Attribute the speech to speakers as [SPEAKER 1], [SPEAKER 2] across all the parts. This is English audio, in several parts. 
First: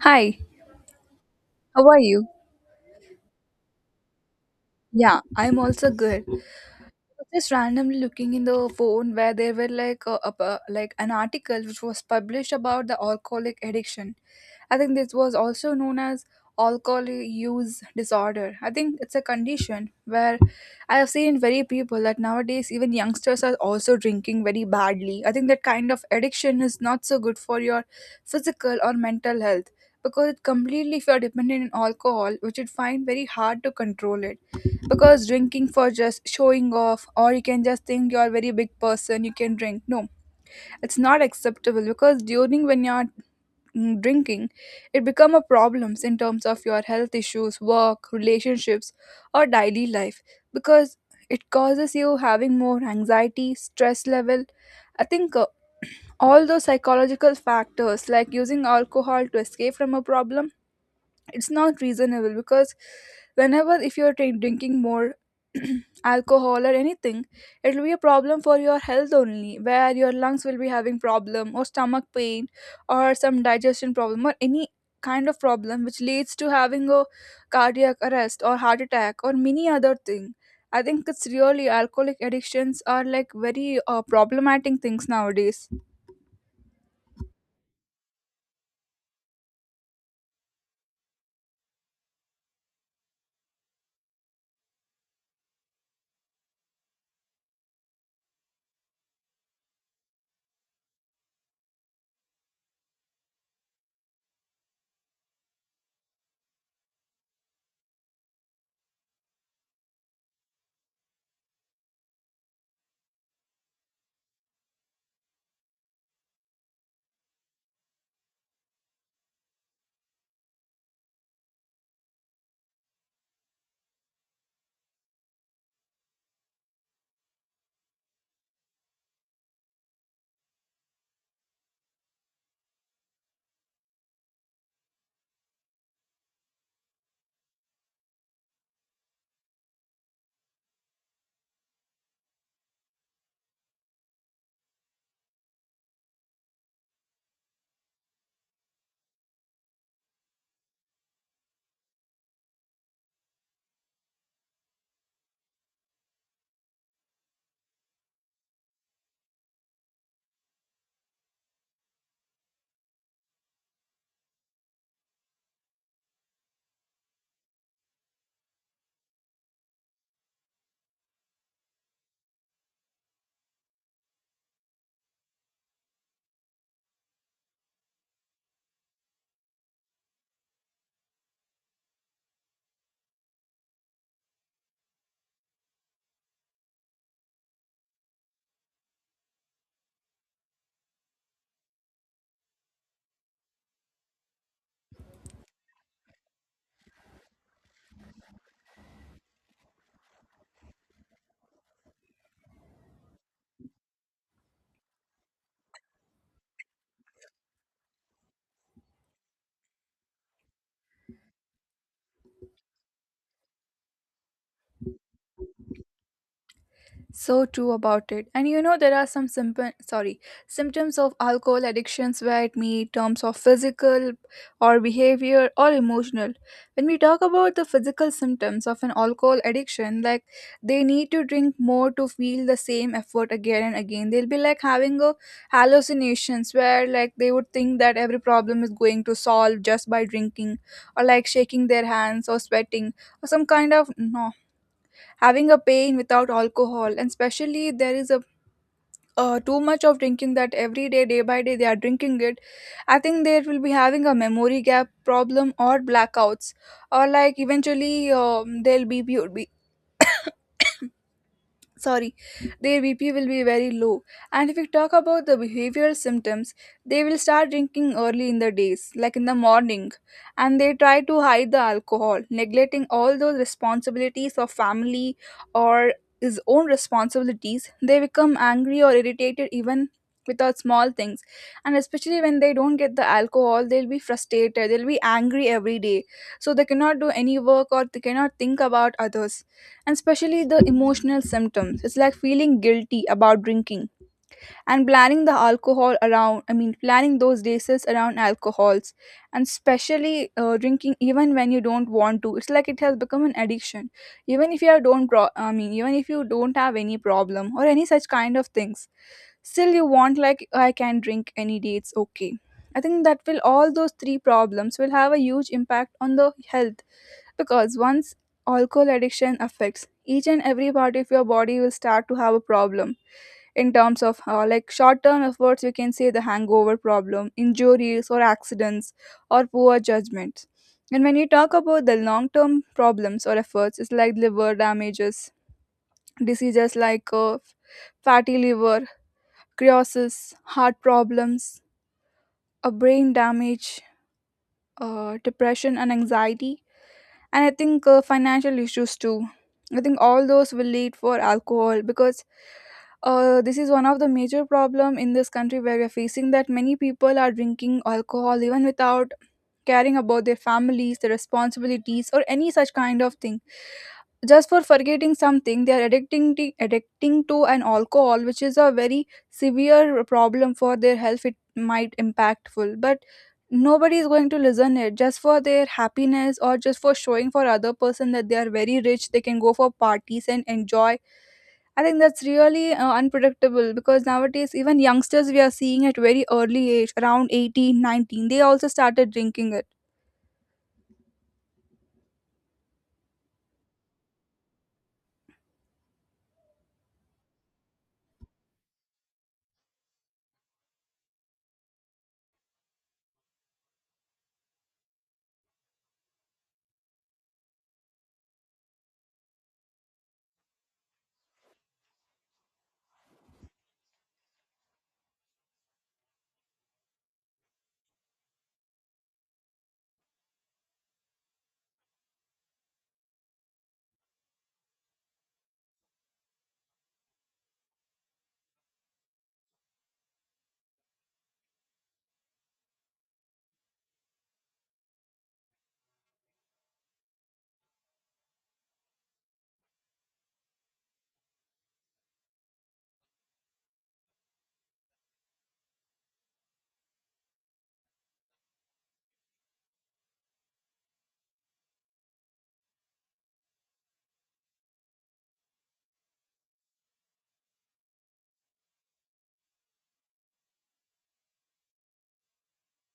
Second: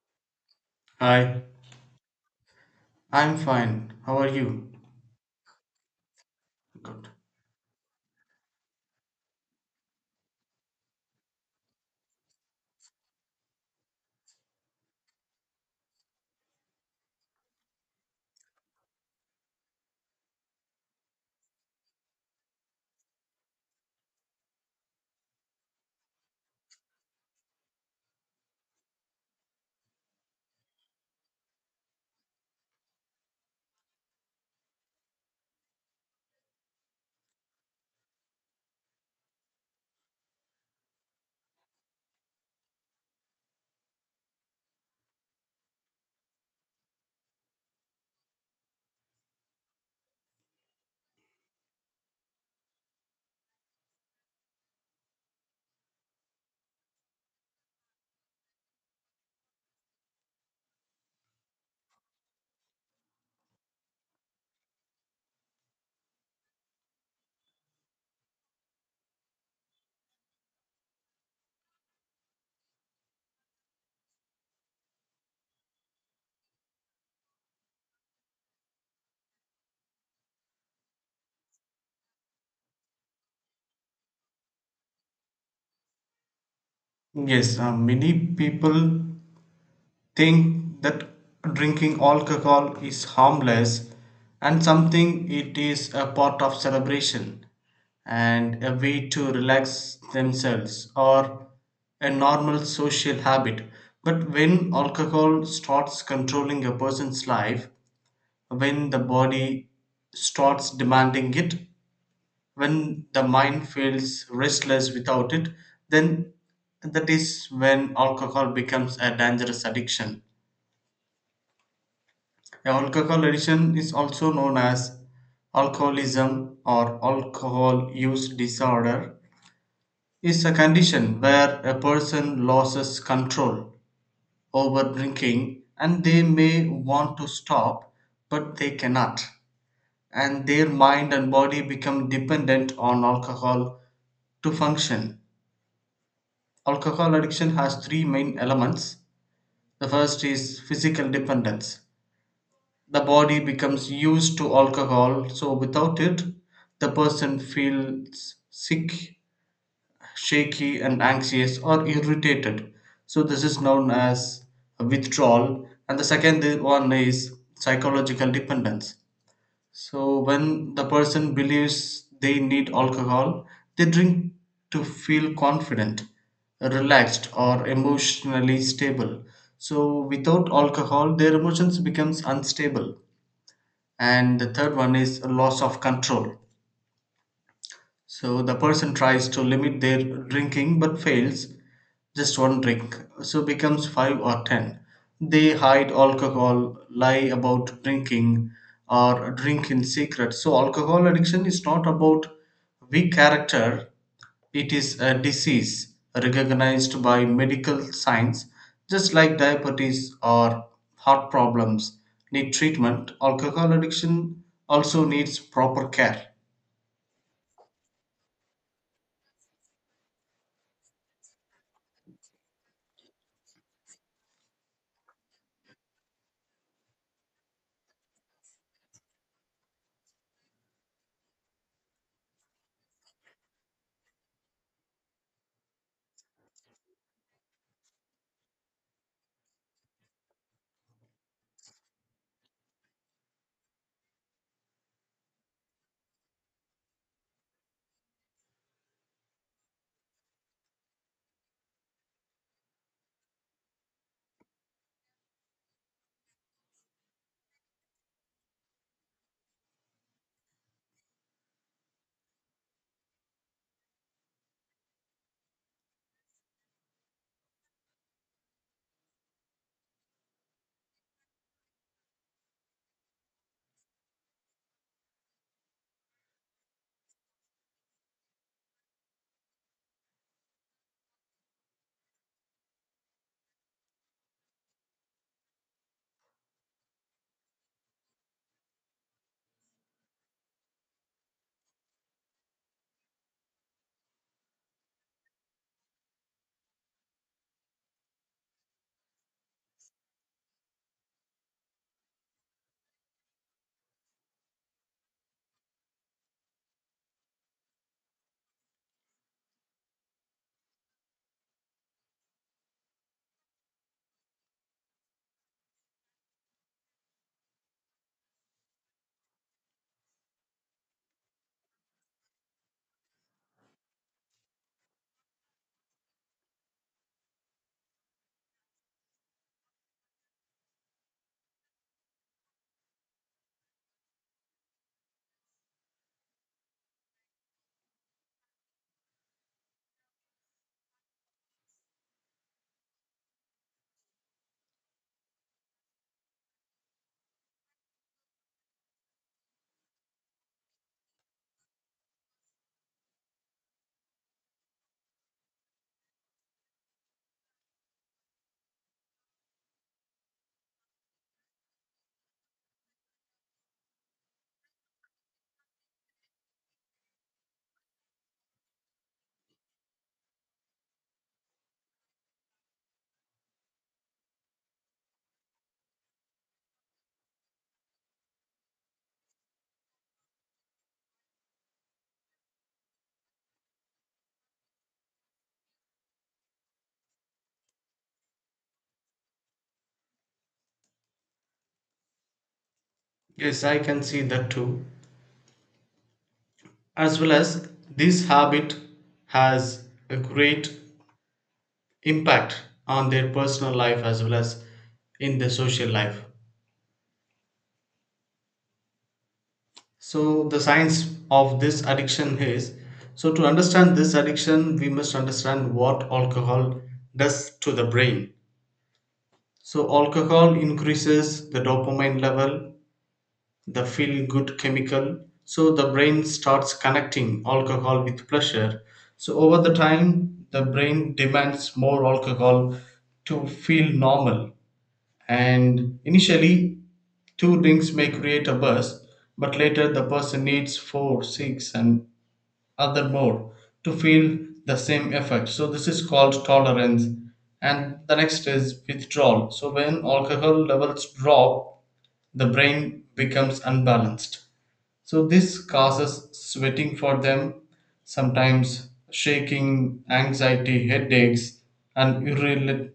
[SPEAKER 1] Hi,
[SPEAKER 2] Hi,
[SPEAKER 1] how are you?
[SPEAKER 2] I'm fine. How are you?
[SPEAKER 1] Yeah, I'm also good.
[SPEAKER 2] Good.
[SPEAKER 1] Was just randomly looking in the phone where there were like like an article which was published about the alcoholic addiction. I think this was also known as alcohol use disorder. I think it's a condition where I have seen very people that nowadays even youngsters are also drinking very badly. I think that kind of addiction is not so good for your physical or mental health, because it completely, if you are dependent on alcohol, which you find very hard to control it, because drinking for just showing off, or you can just think you're a very big person you can drink, no, it's not acceptable because during when you're drinking, it become a problems in terms of your health issues, work, relationships, or daily life, because it causes you having more anxiety, stress level. I think all those psychological factors, like using alcohol to escape from a problem, it's not reasonable because whenever if you're drinking more alcohol or anything, it will be a problem for your health only, where your lungs will be having problem, or stomach pain, or some digestion problem, or any kind of problem which leads to having a cardiac arrest or heart attack or many other thing. I think it's really alcoholic addictions are like very problematic things nowadays.
[SPEAKER 2] Yes, many people think that drinking alcohol is harmless and something it is a part of celebration and a way to relax themselves or a normal social habit. But when alcohol starts controlling a person's life, when the body starts demanding it, when the mind feels restless without it, then that is when alcohol becomes a dangerous addiction. Now, alcohol addiction is also known as alcoholism or alcohol use disorder, is a condition where a person loses control over drinking and they may want to stop but they cannot, and their mind and body become dependent on alcohol to function. Alcohol addiction has three main elements. The first is physical dependence. The body becomes used to alcohol, so without it, the person feels sick, shaky, and anxious or irritated. So, this is known as withdrawal. And the second one is psychological dependence. So when the person believes they need alcohol, they drink to feel confident, relaxed, or emotionally stable. So without alcohol, their emotions becomes unstable. And the third one is a loss of control. So the person tries to limit their drinking but fails, just one drink, so becomes 5 or 10. They hide alcohol, lie about drinking, or drink in secret. So, alcohol addiction is not about weak character, it is a disease recognized by medical science, just like diabetes or heart problems need treatment. Alcohol addiction also needs proper care.
[SPEAKER 1] So true about it. And you know, there are some simple, sorry, symptoms of alcohol addictions where it may terms of physical or behavior or emotional. When we talk about the physical symptoms of an alcohol addiction, like, they need to drink more to feel the same effort again and again. They'll be like having a hallucinations, where like they would think that every problem is going to solve just by drinking, or like shaking their hands or sweating, or some kind of, no, having a pain without alcohol, and especially there is a too much of drinking, that every day day by day they are drinking it. I think they will be having a memory gap problem or blackouts, or like eventually they'll be sorry, their BP will be very low. And if we talk about the behavioral symptoms, they will start drinking early in the days, like in the morning, and they try to hide the alcohol, neglecting all those responsibilities of family, or his own responsibilities. They become angry or irritated even without small things, and especially when they don't get the alcohol, they'll be frustrated, they'll be angry every day, so they cannot do any work, or they cannot think about others. And especially the emotional symptoms, it's like feeling guilty about drinking, and planning the alcohol around, I mean planning those races around alcohols, and especially drinking even when you don't want to. It's like it has become an addiction, even if you are don't pro- I mean, even if you don't have any problem or any such kind of things, still you want, like, I can drink any day, it's okay. I think that will, all those three problems will have a huge impact on the health, because once alcohol addiction affects, each and every part of your body will start to have a problem in terms of like short-term efforts, you can say the hangover problem, injuries or accidents, or poor judgments. And when you talk about the long-term problems or efforts, it's like liver damages, diseases like fatty liver, cirrhosis, heart problems, a brain damage, depression and anxiety. And I think financial issues too. I think all those will lead for alcohol, because this is one of the major problem in this country, where we're facing that many people are drinking alcohol even without caring about their families, their responsibilities, or any such kind of thing, just for forgetting something they are addicting to an alcohol, which is a very severe problem for their health. It might impactful, but nobody is going to listen it, just for their happiness or just for showing for other person that they are very rich, they can go for parties and enjoy. I think that's really unpredictable, because nowadays even youngsters we are seeing at very early age, around 18, 19, they also started drinking it.
[SPEAKER 2] Yes, I can see that too. As well as this habit has a great impact on their personal life as well as in their social life. So, the science of this addiction is, so to understand this addiction, we must understand what alcohol does to the brain. So, alcohol increases the dopamine level, the feel good chemical, so the brain starts connecting alcohol with pleasure, so over the time the brain demands more alcohol to feel normal. And initially two drinks may create a burst, but later the person needs 4, 6 and other more to feel the same effect, so this is called tolerance. And the next is withdrawal. So when alcohol levels drop, the brain becomes unbalanced, so this causes sweating for them, sometimes shaking, anxiety, headaches, and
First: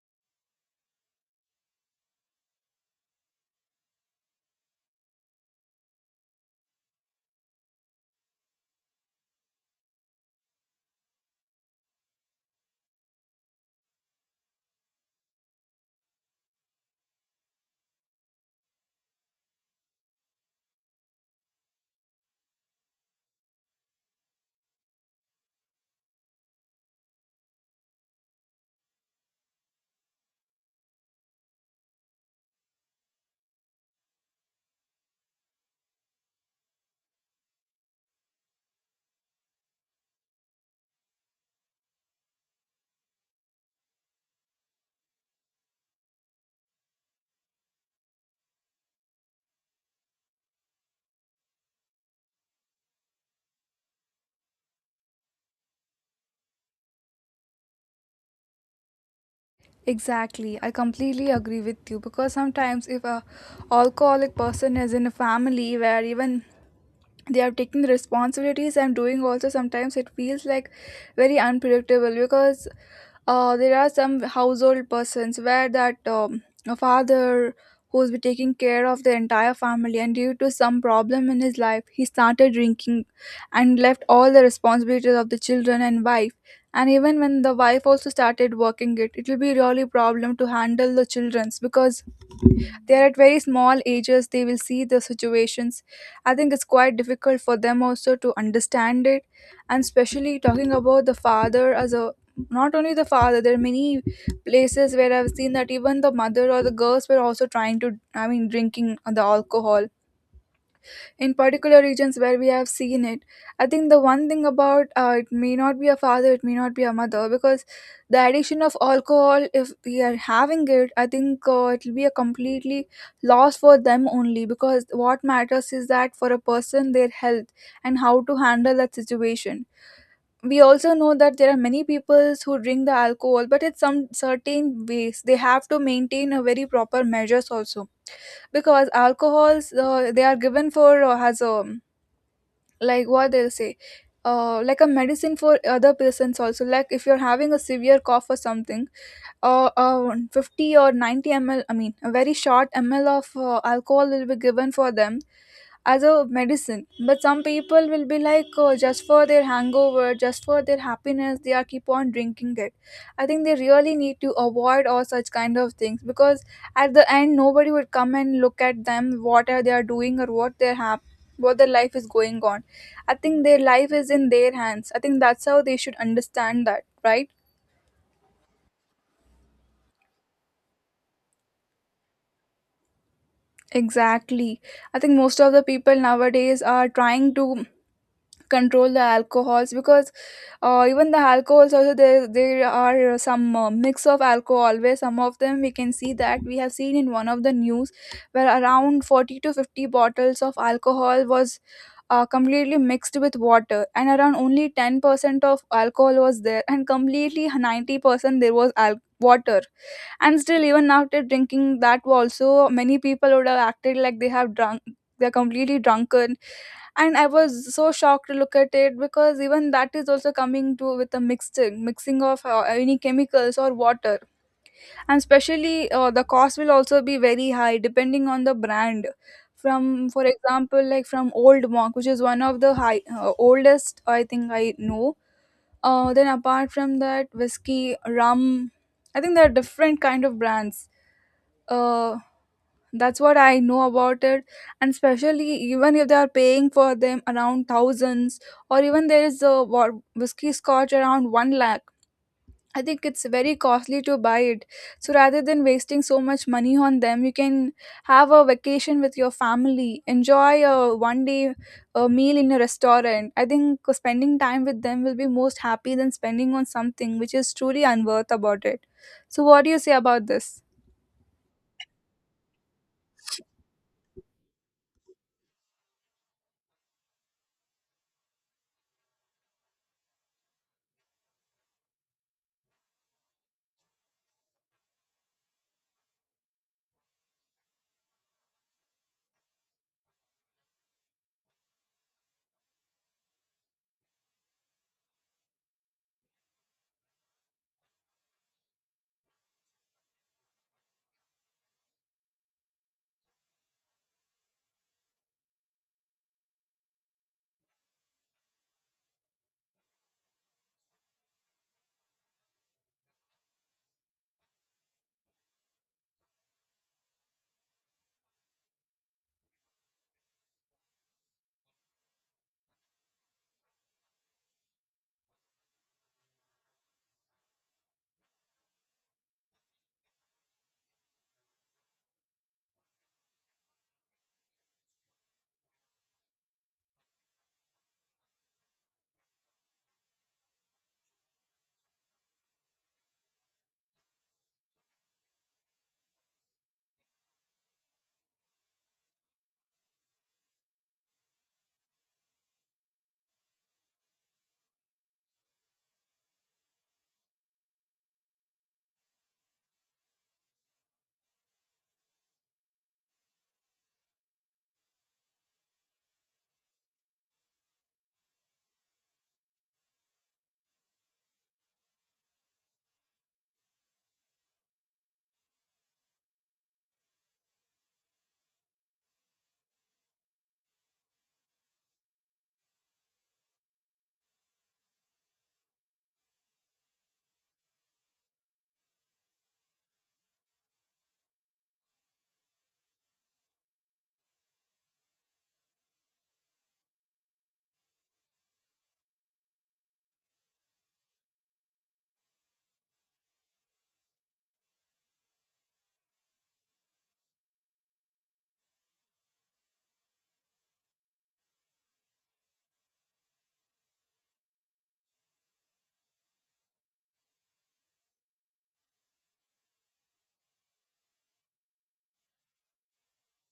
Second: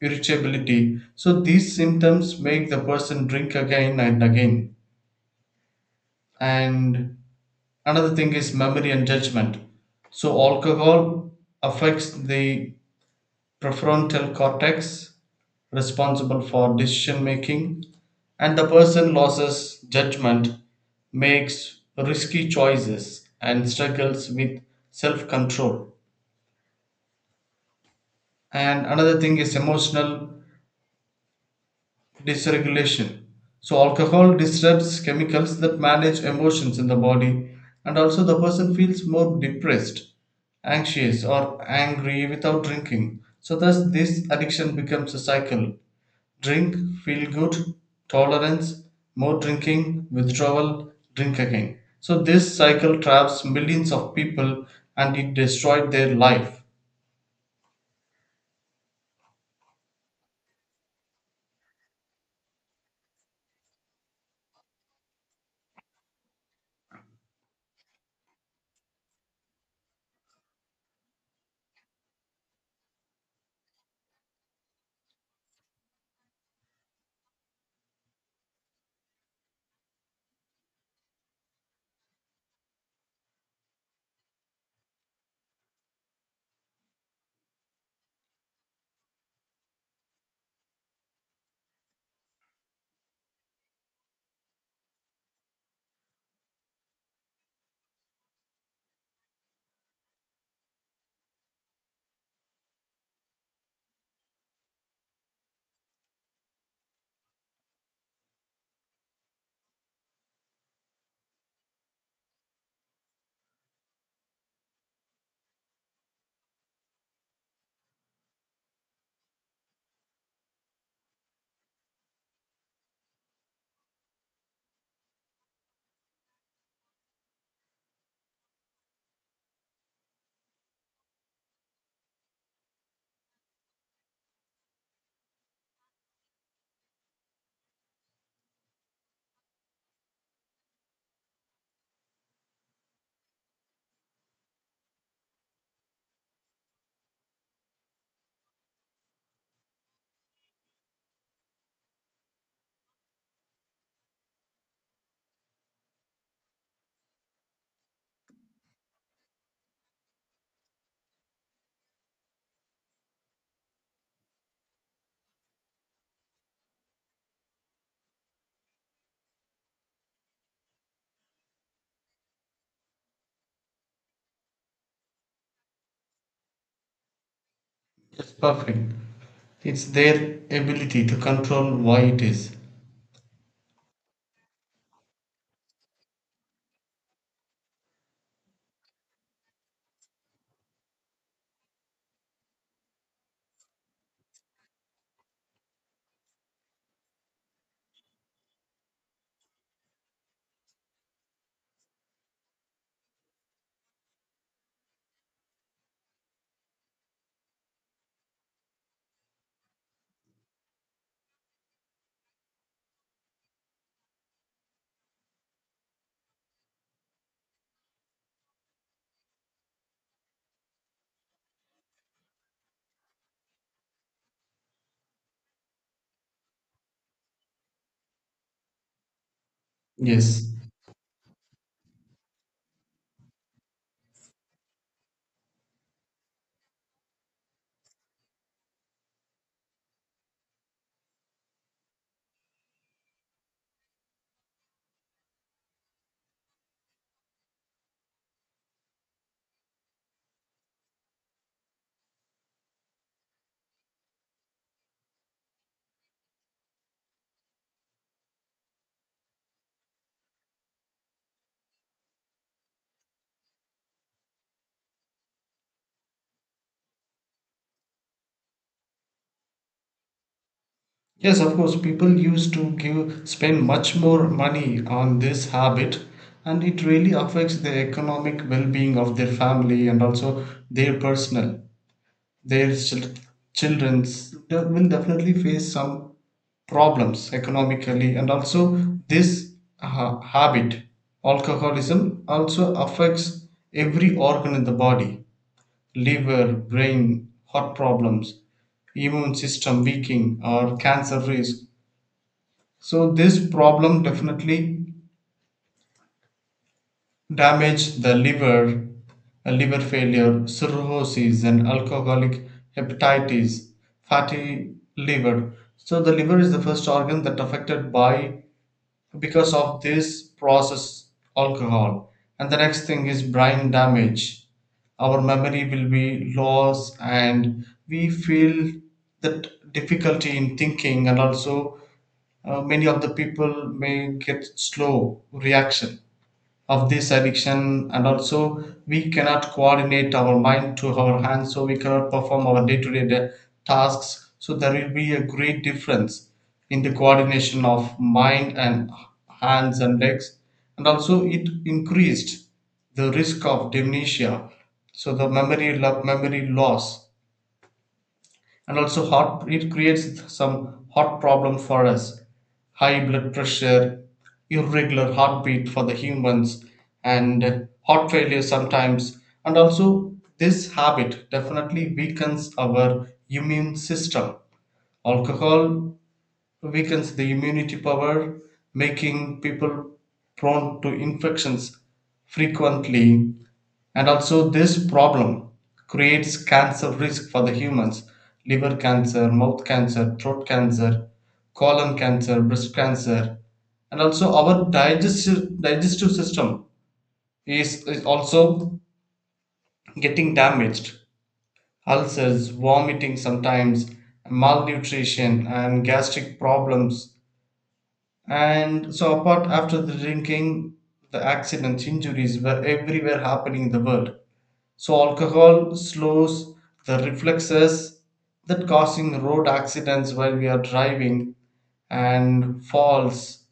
[SPEAKER 2] irritability. So these symptoms make the person drink again and again. And another thing is memory and judgment. So alcohol affects the prefrontal cortex, responsible for decision making, and the person loses judgment, makes risky choices, and struggles with self control. And another thing is emotional dysregulation. So, alcohol disrupts chemicals that manage emotions in the body, and also the person feels more depressed, anxious, or angry without drinking. So, thus, this addiction becomes a cycle. Drink, feel good, tolerance, more drinking, withdrawal, drink again. So this cycle traps millions of people and it destroyed their life.
[SPEAKER 1] Exactly. I completely agree with you, because sometimes if a alcoholic person is in a family where even they are taking the responsibilities, I'm doing also, sometimes it feels like very unpredictable, because there are some household persons where that a father who's been taking care of the entire family, and due to some problem in his life he started drinking and left all the responsibilities of the children and wife. And even when the wife also started working, it will be really problem to handle the children's, because they are at very small ages, they will see the situations. I think it's quite difficult for them also to understand it. And especially talking about the father as a, not only the father, there are many places where I've seen that even the mother or the girls were also trying to, I mean, drinking the alcohol in particular regions where we have seen it. I think the one thing about, it may not be a father, it may not be a mother, because the addiction of alcohol, if we are having it, I think it will be a completely loss for them only, because what matters is that for a person their health and how to handle that situation. We also know that there are many people who drink the alcohol, but it's some certain ways they have to maintain a very proper measures also, because alcohols they are given for as a, like what they'll say, like a medicine for other persons also, like if you're having a severe cough or something, 50 or 90 ml, I mean a very short ml of alcohol will be given for them as a medicine. But some people will be like, oh, just for their hangover, just for their happiness they are keep on drinking it. I think they really need to avoid all such kind of things, because at the end nobody would come and look at them, what are they are doing, or what they have, what their life is going on. I think their life is in their hands. I think that's how they should understand that, right?
[SPEAKER 2] It's perfect. It's their ability to control why it is.
[SPEAKER 1] Exactly. I think most of the people nowadays are trying to control the alcohols, because even the alcohols also, there are some mix of alcohol, where some of them we can see that we have seen in one of the news, where around 40 to 50 bottles of alcohol was completely mixed with water, and around only 10% of alcohol was there, and completely 90% there was water. And still even after drinking that also, many people would have acted like they have drunk, they're completely drunken. And I was so shocked to look at it, because even that is also coming to with a mixing of any chemicals or water. And especially the cost will also be very high depending on the brand. From, for
[SPEAKER 2] Yes.
[SPEAKER 1] example, like from Old Monk, which is one of the high oldest I think I know. Then apart from that, whiskey, rum, I think there are different kind of brands. uh, that's what I know about it. And especially even if they are paying for them around thousands, or even there is a whiskey scotch around 1 lakh. I think it's very costly to buy it. So rather than wasting so much money on them, you can have a vacation with your family, enjoy a one day, a meal in a restaurant. I think spending time with them will be most happy than spending on something which is truly unworth about it. So what do you say about this?
[SPEAKER 2] Yes, of course, people used to give spend much more money on this habit, and it really affects the economic well-being of their family and also their personal. Their childrens will definitely face some problems economically, and also this habit alcoholism also affects every organ in the body, liver, brain, heart problems, immune system weakening, or cancer risk. So this problem definitely damage the liver, liver failure, cirrhosis, and alcoholic hepatitis, fatty liver. So the liver is the first organ that affected by because of this process alcohol. And the next thing is brain damage. Our memory will be lost, and we feel that difficulty in thinking, and also many of the people may get slow reaction of this addiction, and also we cannot coordinate our mind to our hands, so we cannot perform our day-to-day tasks. So there will be a great difference in the coordination of mind and hands and legs, and also it increased the risk of dementia. So the memory memory loss. And also heart, it creates some heart problem for us, high blood pressure, irregular heartbeat for the humans, and heart failure sometimes. And also this habit definitely weakens our immune system. Alcohol weakens the immunity power, making people prone to infections frequently. And also, this problem creates cancer risk for the humans, liver cancer, mouth cancer, throat cancer, colon cancer, breast cancer. And also, our digestive system is also getting damaged. Ulcers, vomiting sometimes, malnutrition, and gastric problems. And so, apart after the drinking, the accidents, injuries were everywhere happening in the world. So, alcohol slows the reflexes that causing road accidents while we are driving, and falls,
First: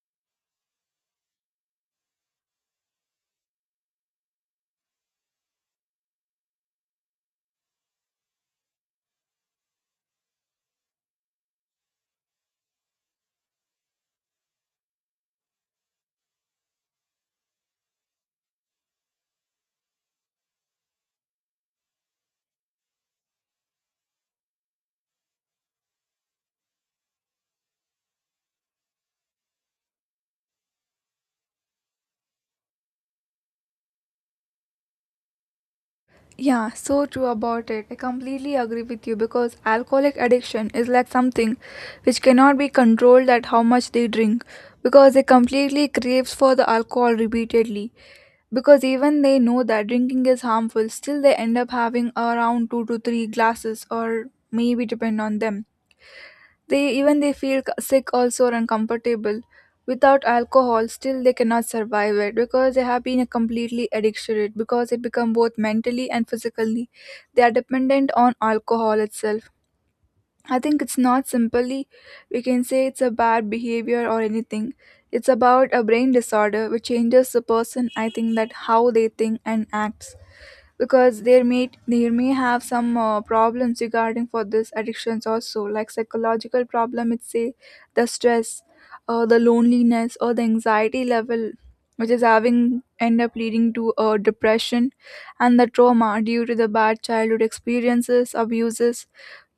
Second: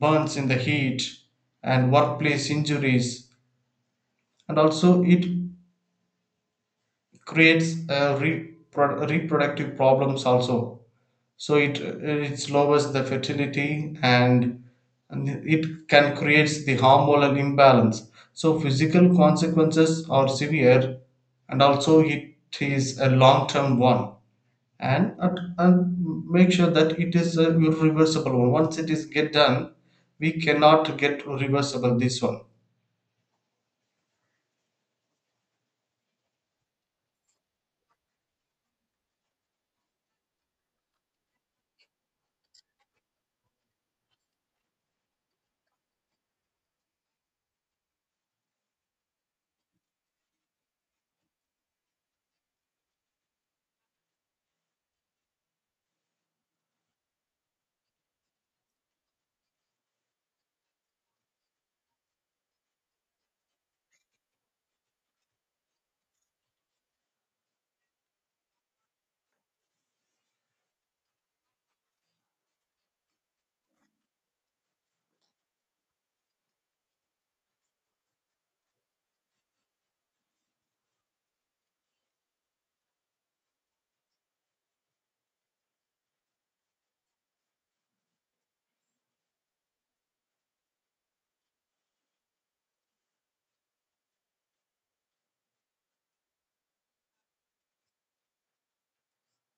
[SPEAKER 2] burns in the heat, and workplace injuries. And also, it creates reproductive problems also. So it lowers the fertility, and it can create the hormonal imbalance. So physical consequences are severe, and also it is a long term one, and make sure that it is a irreversible one once it is get done, we cannot get reversible this one.
[SPEAKER 1] Yeah, so true about it. I completely agree with you, because alcoholic addiction is like something which cannot be controlled at how much they drink, because they completely craves for the alcohol repeatedly. Because even they know that drinking is harmful, still they end up having around 2 to 3 glasses, or maybe depend on them. They, even they feel sick also or uncomfortable. Without alcohol, still they cannot survive it, because they have been completely addicted to it, because it become both mentally and physically. They are dependent on alcohol itself. I think it's not simply we can say it's a bad behavior or anything. It's about a brain disorder which changes the person, I think, that how they think and acts because there may have some problems regarding for this addictions also, like psychological problem it's say, the stress, the loneliness or the anxiety level which is having, end up leading to depression and the trauma due to the bad childhood experiences abuses,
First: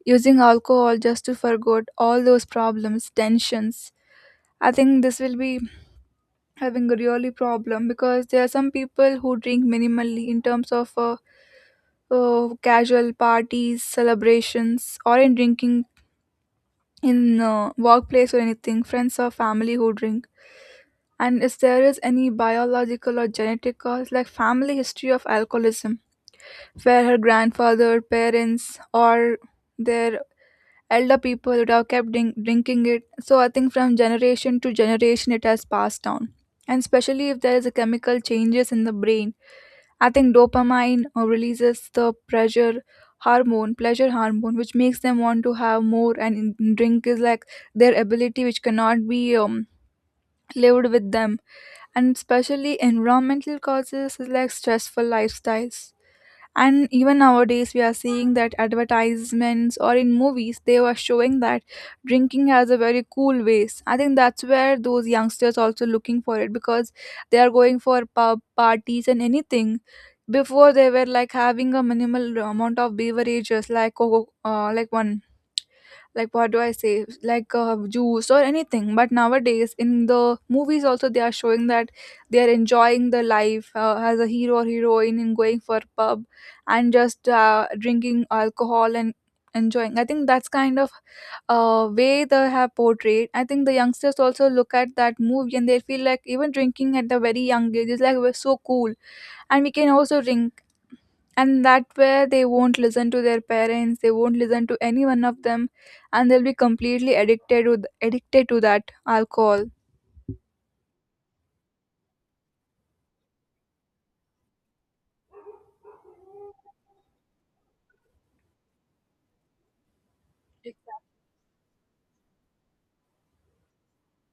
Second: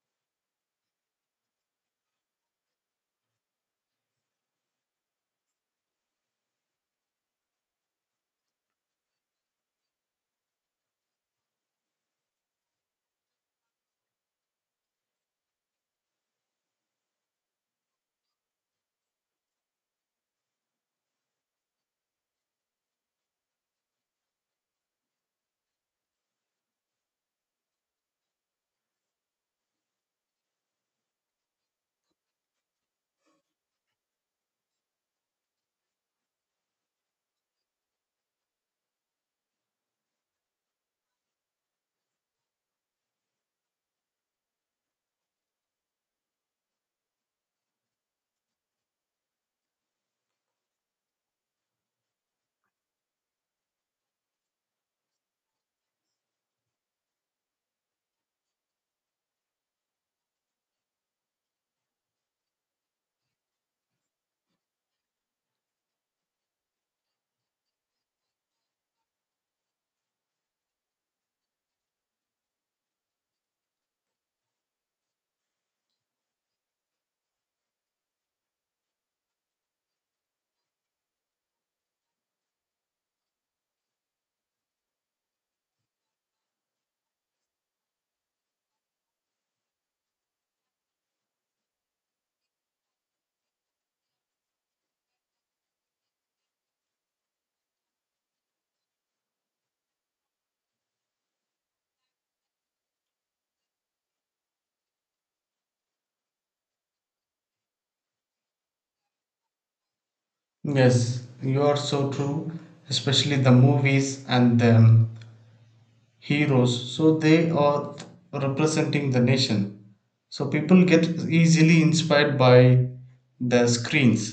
[SPEAKER 1] using alcohol just to forget all those problems tensions. I think this will be having a really problem because there are some people who drink minimally in terms of casual parties, celebrations, or in drinking in workplace or anything, friends or family who drink. And if there is any biological or genetic cause, like family history of alcoholism, where her grandfather, parents, or their elder people would have kept drinking it. So I think from generation to generation, it has passed down. And especially if there is a chemical changes in the brain, I think dopamine releases the pressure hormone, pleasure hormone, which makes them want to have more. And drink is like their ability, which cannot be lived with them. And especially environmental causes is like stressful lifestyles, and even nowadays we are seeing that advertisements or in movies they were showing that drinking has a very cool ways. I think that's where those youngsters also looking for it because they are going for pub parties and anything. Before, they were like having a minimal amount of beverages like coco, like one, like what do I say, like juice or anything. But nowadays, in the movies, also they are showing that they are enjoying the life as a hero or heroine in going for pub and just drinking alcohol and enjoying. I think that's kind of way they have portrayed. I think the youngsters also look at that movie and they feel like even drinking at the very young age is like we're so cool and we can also drink, and that where they won't listen to their parents, they won't listen to any one of them, and they'll be completely addicted to that alcohol.
[SPEAKER 2] Yes, you are so true, especially the movies and the heroes. So they are representing the nation, so people get easily inspired by the screens,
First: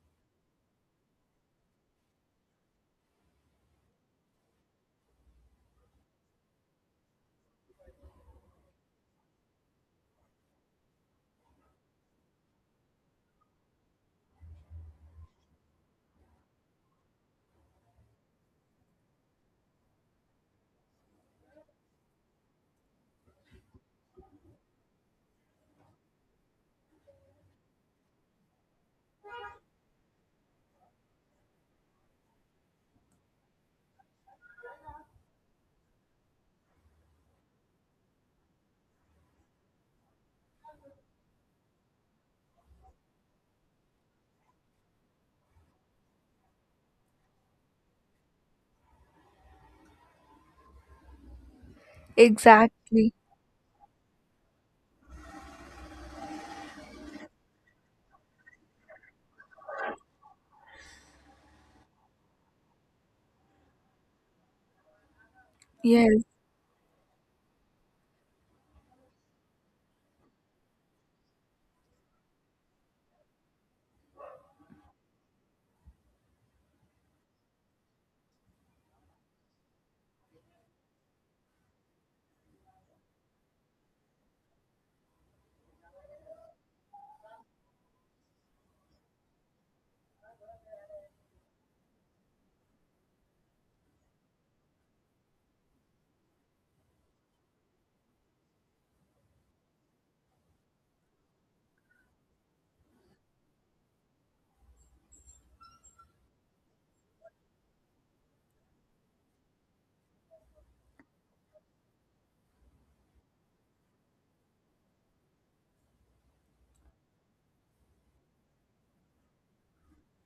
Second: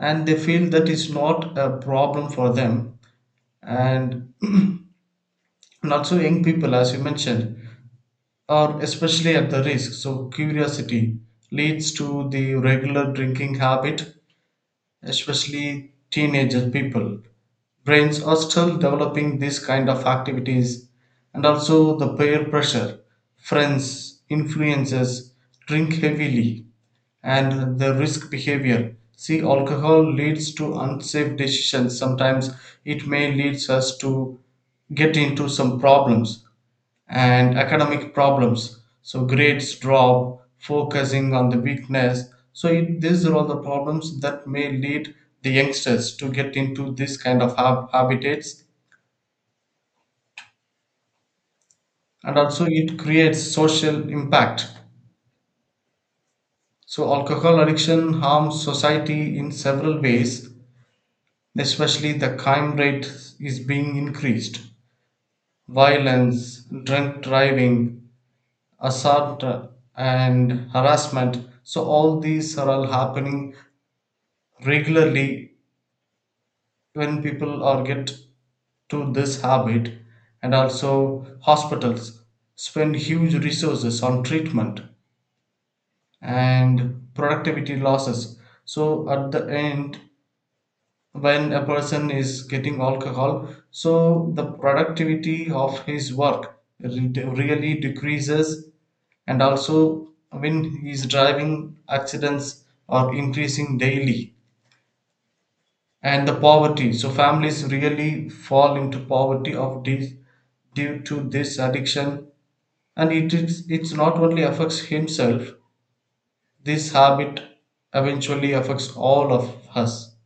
[SPEAKER 2] and they feel that is not a problem for them. And not so young people as you mentioned are especially at the risk. So curiosity leads to the regular drinking habit, especially teenager people, brains are still developing these kind of activities. And also the peer pressure, friends influences, drink heavily, and the risk behavior. See alcohol leads to unsafe decisions sometimes, it may leads us to get into some problems and academic problems. So grades drop, focusing on the weakness. So it, these are all the problems that may lead the youngsters to get into this kind of habitats, and also it
[SPEAKER 1] Exactly.
[SPEAKER 2] creates social impact. So alcohol addiction harms society in several ways, especially the crime rate is being increased.
[SPEAKER 1] Yes.
[SPEAKER 2] Violence, drunk driving, assault, and harassment. So all these are all happening regularly when people are get to this habit. And also hospitals spend huge resources on treatment and productivity losses. So at the end, when a person is getting alcohol, so the productivity of his work really decreases. And also when he is driving, accidents are increasing daily, and the poverty, so families really fall into poverty of this due to this addiction. And it is, it's not only affects himself, this habit eventually affects all of us.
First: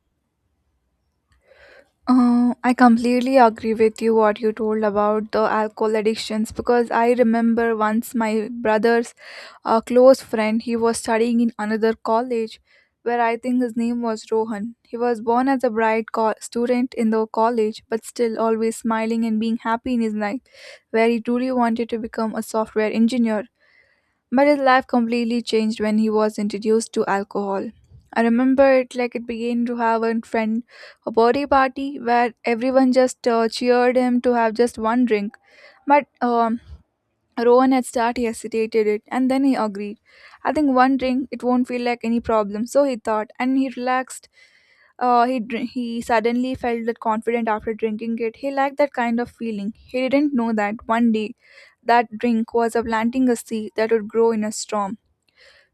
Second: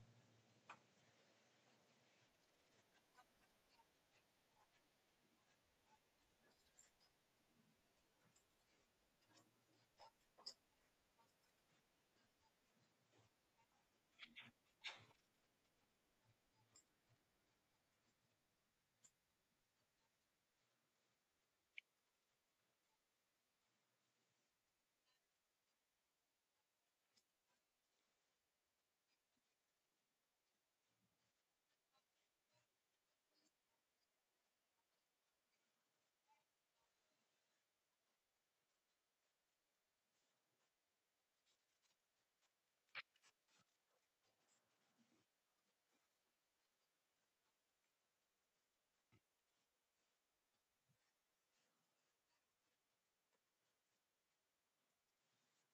[SPEAKER 1] I completely agree with you what you told about the alcohol addictions because I remember once my brother's close friend, he was studying in another college where I think his name was Rohan. He was born as a bright student in the college, but still always smiling and being happy in his life, where he truly wanted to become a software engineer, but his life completely changed when he was introduced to alcohol. I remember it like it began to have a friend, a birthday party where everyone just cheered him to have just one drink. But Rowan at start he hesitated it and then he agreed. I think one drink it won't feel like any problem, so he thought and he relaxed. He suddenly felt that confident after drinking it. He liked that kind of feeling. He didn't know that one day that drink was a planting a seed that would grow in a storm.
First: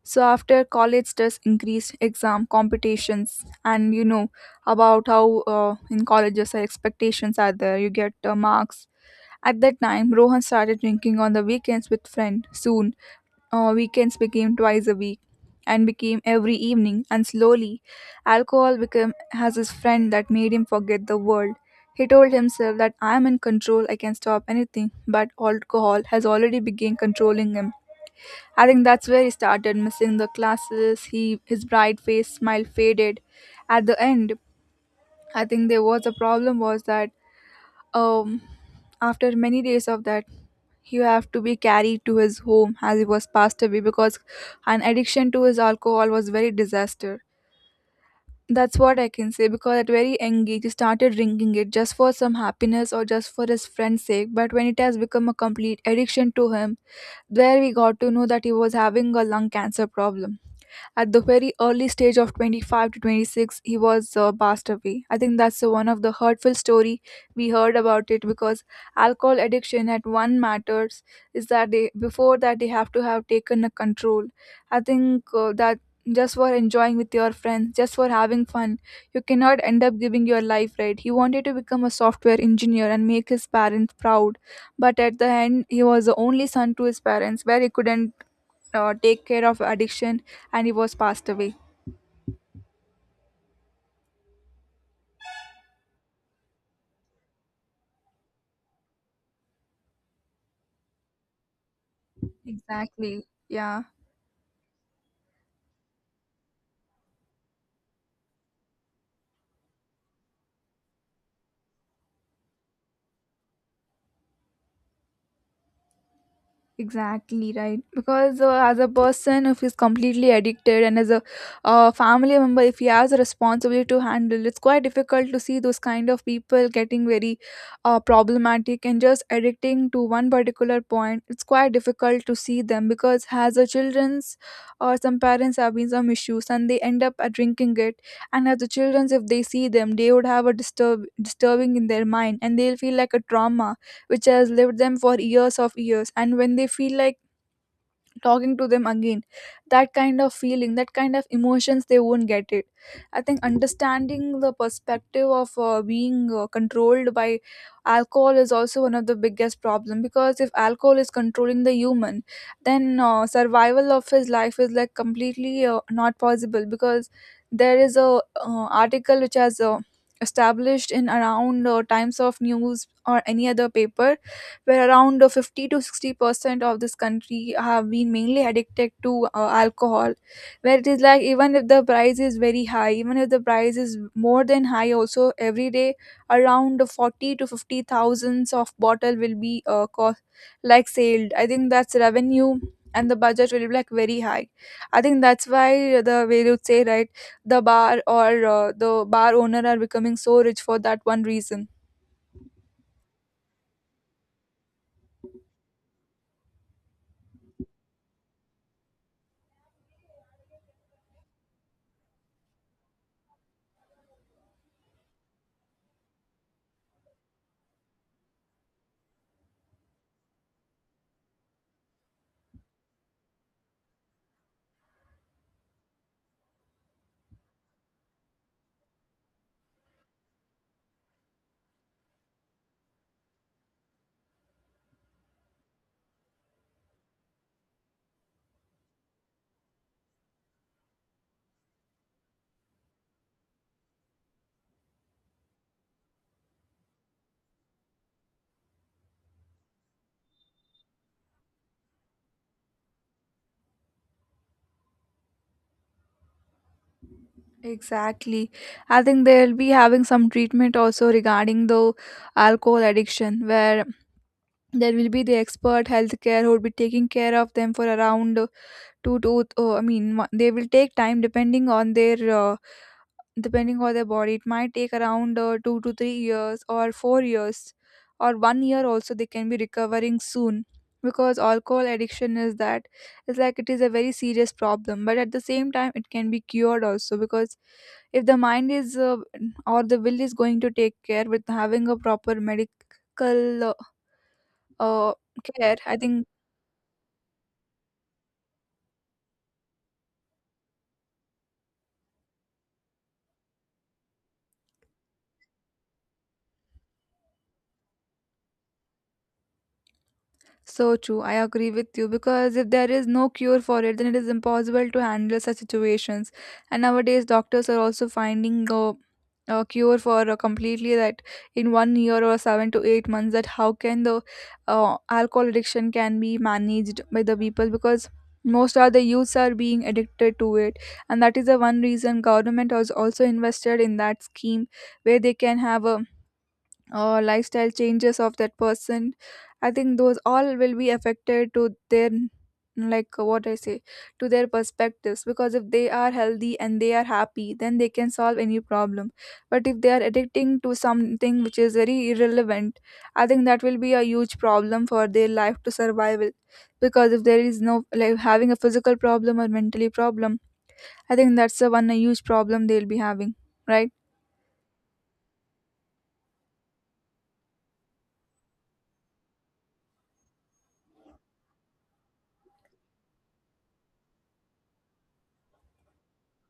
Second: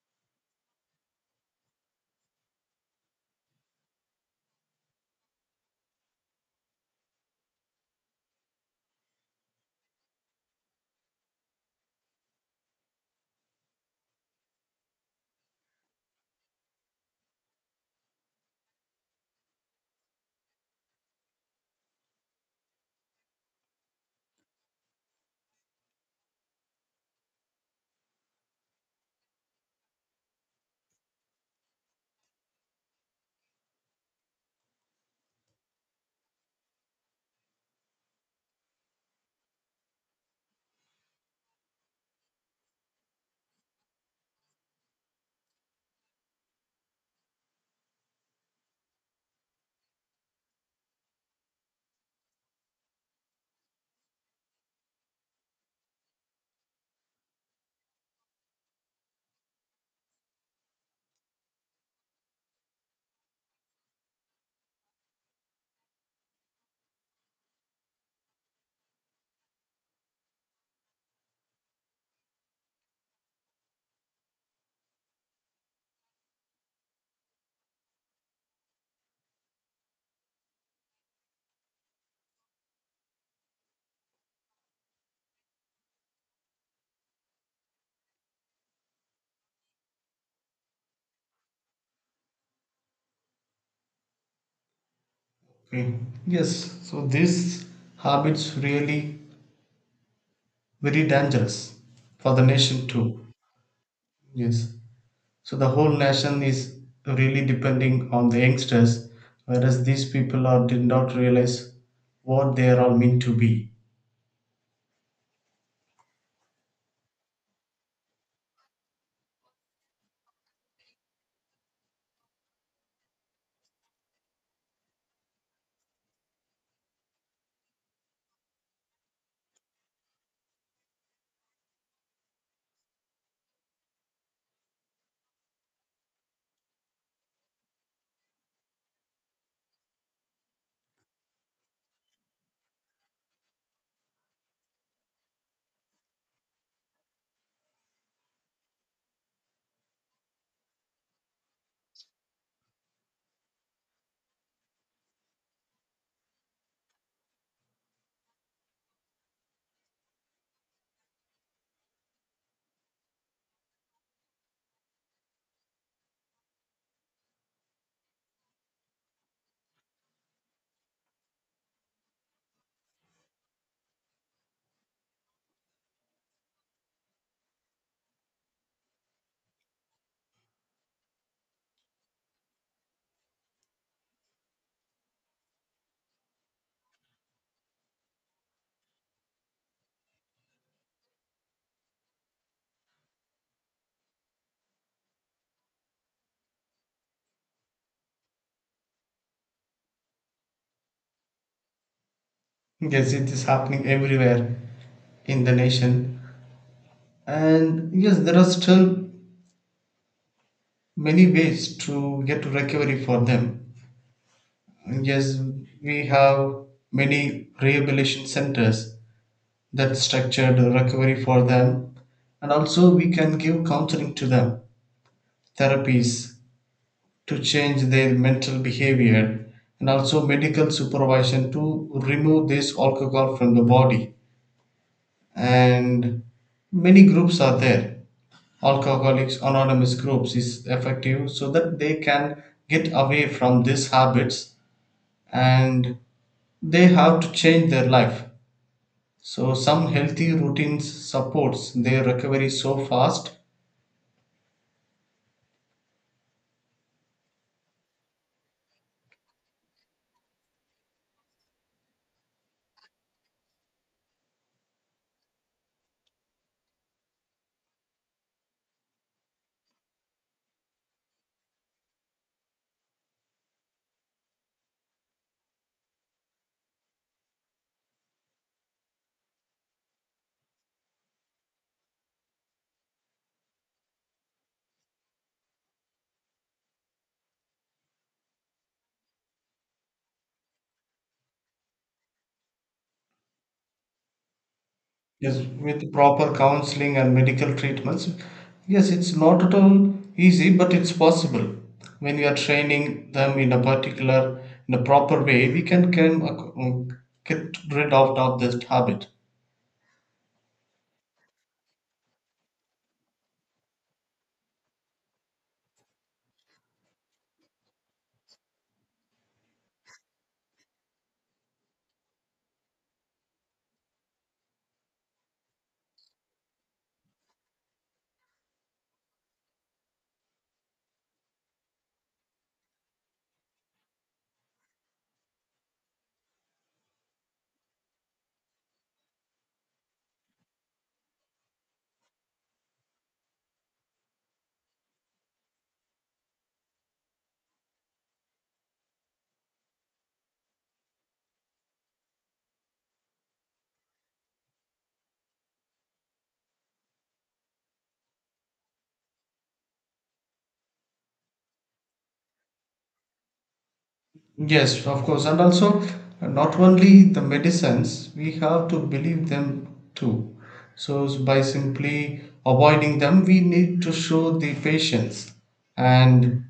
[SPEAKER 1] So after college, there's increased exam competitions, and you know about how in colleges our expectations are there. You get marks. At that time, Rohan started drinking on the weekends with friend. Soon, weekends became twice a week, and became every evening. And slowly, alcohol became has his friend that made him forget the world. He told himself that I am in control. I can stop anything, but alcohol has already begun controlling him. I think that's where he started missing the classes. He his bright face smile faded. At the end, I think there was a problem was that um after many days of that, he have to be carried to his home as he was passed away because an addiction to his alcohol was very disaster. That's what I can say because at very young age he started drinking it just for some happiness or just for his friend's sake. But when it has become a complete addiction to him, there we got to know that he was having a lung cancer problem at the very early stage of 25 to 26 he was passed away. I think that's one of the hurtful story we heard about it because alcohol addiction at one matters is that they before that they have to have taken a control. I think that just for enjoying with your friends, just for having fun, you cannot end up giving your life, right? He wanted to become a software engineer and make his parents proud, but at the end he was the only son to his parents where he couldn't take care of addiction, and he was passed away.
[SPEAKER 2] Okay. Yes, so these habits really very dangerous for the nation
[SPEAKER 1] Exactly,
[SPEAKER 2] too.
[SPEAKER 1] yeah.
[SPEAKER 2] Yes. So the whole nation is really depending on the youngsters, whereas these people are did not realize what they are all meant to be.
[SPEAKER 1] Exactly right. Because as a person, if he's completely addicted, and as a family member, if he has a responsibility to handle, it's quite difficult to see those kind of people getting very problematic and just addicting to one particular point. It's quite difficult to see them because as a children's or some parents have been some issues and they end up drinking it. And as the children's, if they see them, they would have a disturbing in their mind, and they'll feel like a trauma which has lived them for years of years, and when they feel like talking to them again, that kind of feeling, that kind of emotions, they won't get it. I think understanding the perspective of being controlled by alcohol is also one of the biggest problem because if alcohol is controlling the human, then survival of his life is like completely not possible, because there is a article which has established in around times of news or any other paper, where around 50 to 60% of this country have been mainly addicted to alcohol, where it is like even if the price is very high, even if the price is more than high also, every day around 40 to 50 thousands of bottle will be cost, like sold. I think that's revenue and the budget will be like very high. I think that's why, the way you say right, the bar or the bar owner are becoming so rich for that one reason.
[SPEAKER 2] Yes, it is happening everywhere in the nation. And yes, there are still many ways to get recovery for them. Yes, we have many rehabilitation centers that structured recovery for them. And also, we can give counseling to them, therapies to change their mental behavior, and also medical supervision to remove this alcohol from the body. And many groups are there, alcoholics anonymous groups is effective so that they can get away from these habits, and they have to change their life. So some healthy routines supports their recovery so fast.
[SPEAKER 1] Exactly. I think they'll be having some treatment also regarding the alcohol addiction, where there will be the expert healthcare who will be taking care of them for around two to, oh, I mean, they will take time depending on their body. It might take around 2 to 3 years or 4 years, or 1 year also they can be recovering soon, because alcohol addiction is that it's like it is a very serious problem, but at the same time it can be cured also, because if the mind is or the will is going to take care with having a proper medical uh,
[SPEAKER 2] Yes,
[SPEAKER 1] care,
[SPEAKER 2] with
[SPEAKER 1] I think.
[SPEAKER 2] proper counseling and medical treatments. Yes, it's not at all easy, but it's possible. When we are training them in a particular, in a proper way, we can get rid of this habit.
[SPEAKER 1] So true. I agree with you because if there is no cure for it, then it is impossible to handle such situations. And nowadays, doctors are also finding a cure for completely that in one year or seven to eight months, that how can the alcohol addiction can be managed by the people, because most of the youths are being addicted to it, and that is the one reason government has also invested in that scheme where they can have a or lifestyle changes of that person. I think those all will be affected to their, like what I say, to their perspectives, because if they are healthy and they are happy, then they can solve any problem. But if they are addicting to something which is very irrelevant, I think that will be a huge problem for their life to survival, because if there is no like having a physical problem or mentally problem, I think that's the one a huge problem they'll be having, right?
[SPEAKER 2] Yes, of course. And also, not only the medicines, we have to believe them too. So, by simply avoiding them, we need to show the patience, and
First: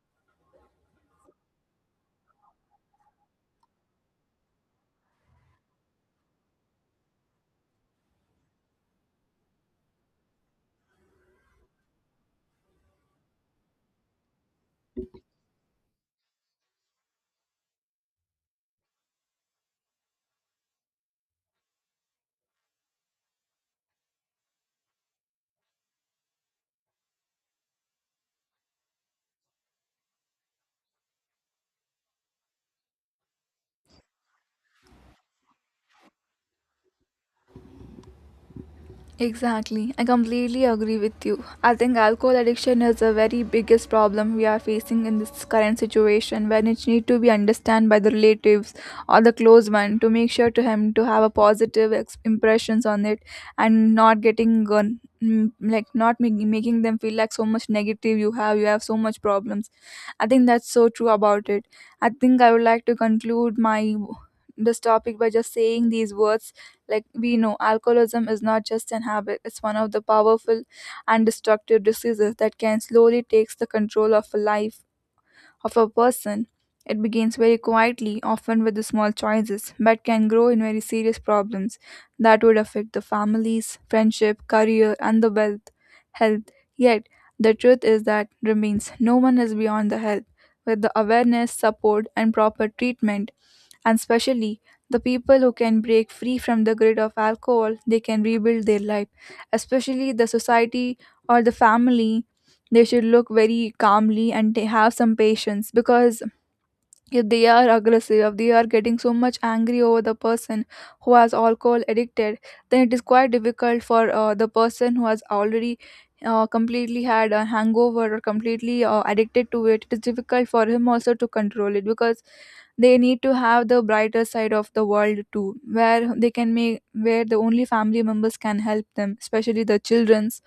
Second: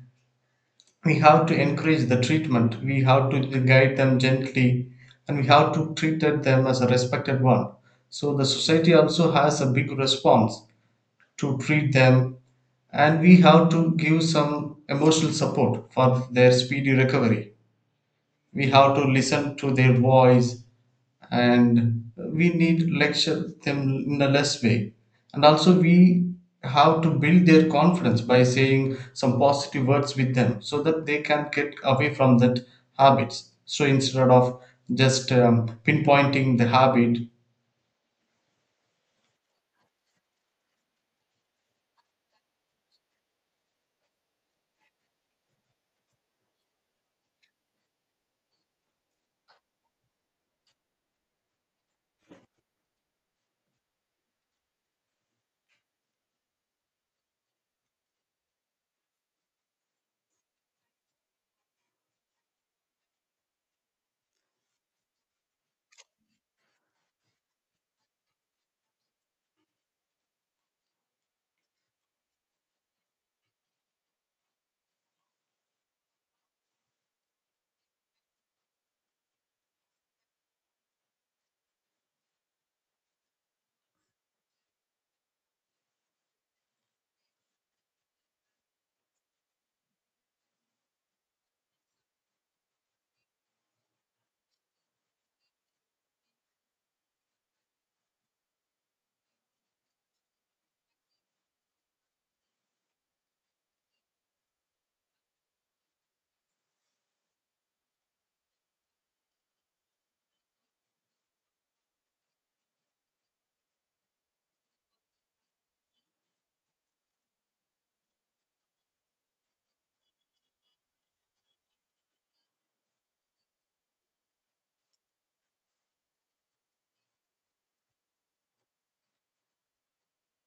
[SPEAKER 2] we have to encourage the treatment, we have to guide them gently, and we have to treat them as a respected one. So the society also has a big response to treat them, and we have to give some emotional support for their speedy recovery. We have to listen to their voice, and we need lecture them in a less way. And also we have to build their confidence by saying some positive words with them so that they can get away from that habits. So instead of just pinpointing the habit,
[SPEAKER 1] Exactly. I completely agree with you. I think alcohol addiction is the very biggest problem we are facing in this current situation, when it need to be understood by the relatives or the close one to make sure to him to have a positive impressions on it, and not getting like not making them feel like so much negative, you have so much problems. I think that's so true about it. I think I would like to conclude my this topic by just saying these words, like we know alcoholism is not just an habit, it's one of the powerful and destructive diseases that can slowly takes the control of a life of a person. It begins very quietly, often with the small choices, but can grow in very serious problems that would affect the families, friendship, career, and the wealth health. Yet the truth is that remains no one is beyond the help. With the awareness, support and proper treatment, and especially the people who can break free from the grid of alcohol, they can rebuild their life. Especially the society or the family, they should look very calmly and they have some patience, because if they are aggressive, if they are getting so much angry over the person who has alcohol addicted, then it is quite difficult for the person who has already completely had a hangover or completely addicted to it. It is difficult for him also to control it because they need to have the brighter side of the world too, where they can make, where the only family members can help them, especially the children's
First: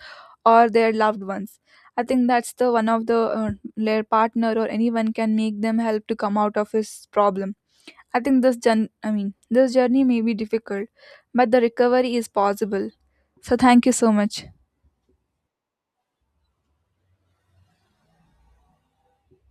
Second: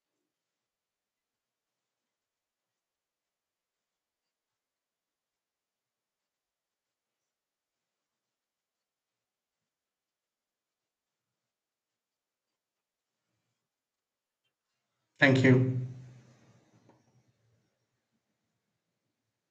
[SPEAKER 1] or their loved ones. I think that's the one of the their partner or anyone can make them help to come out of his problem. I think this gen I mean this journey may be difficult, but the recovery is possible. So thank you so much.
[SPEAKER 2] thank you.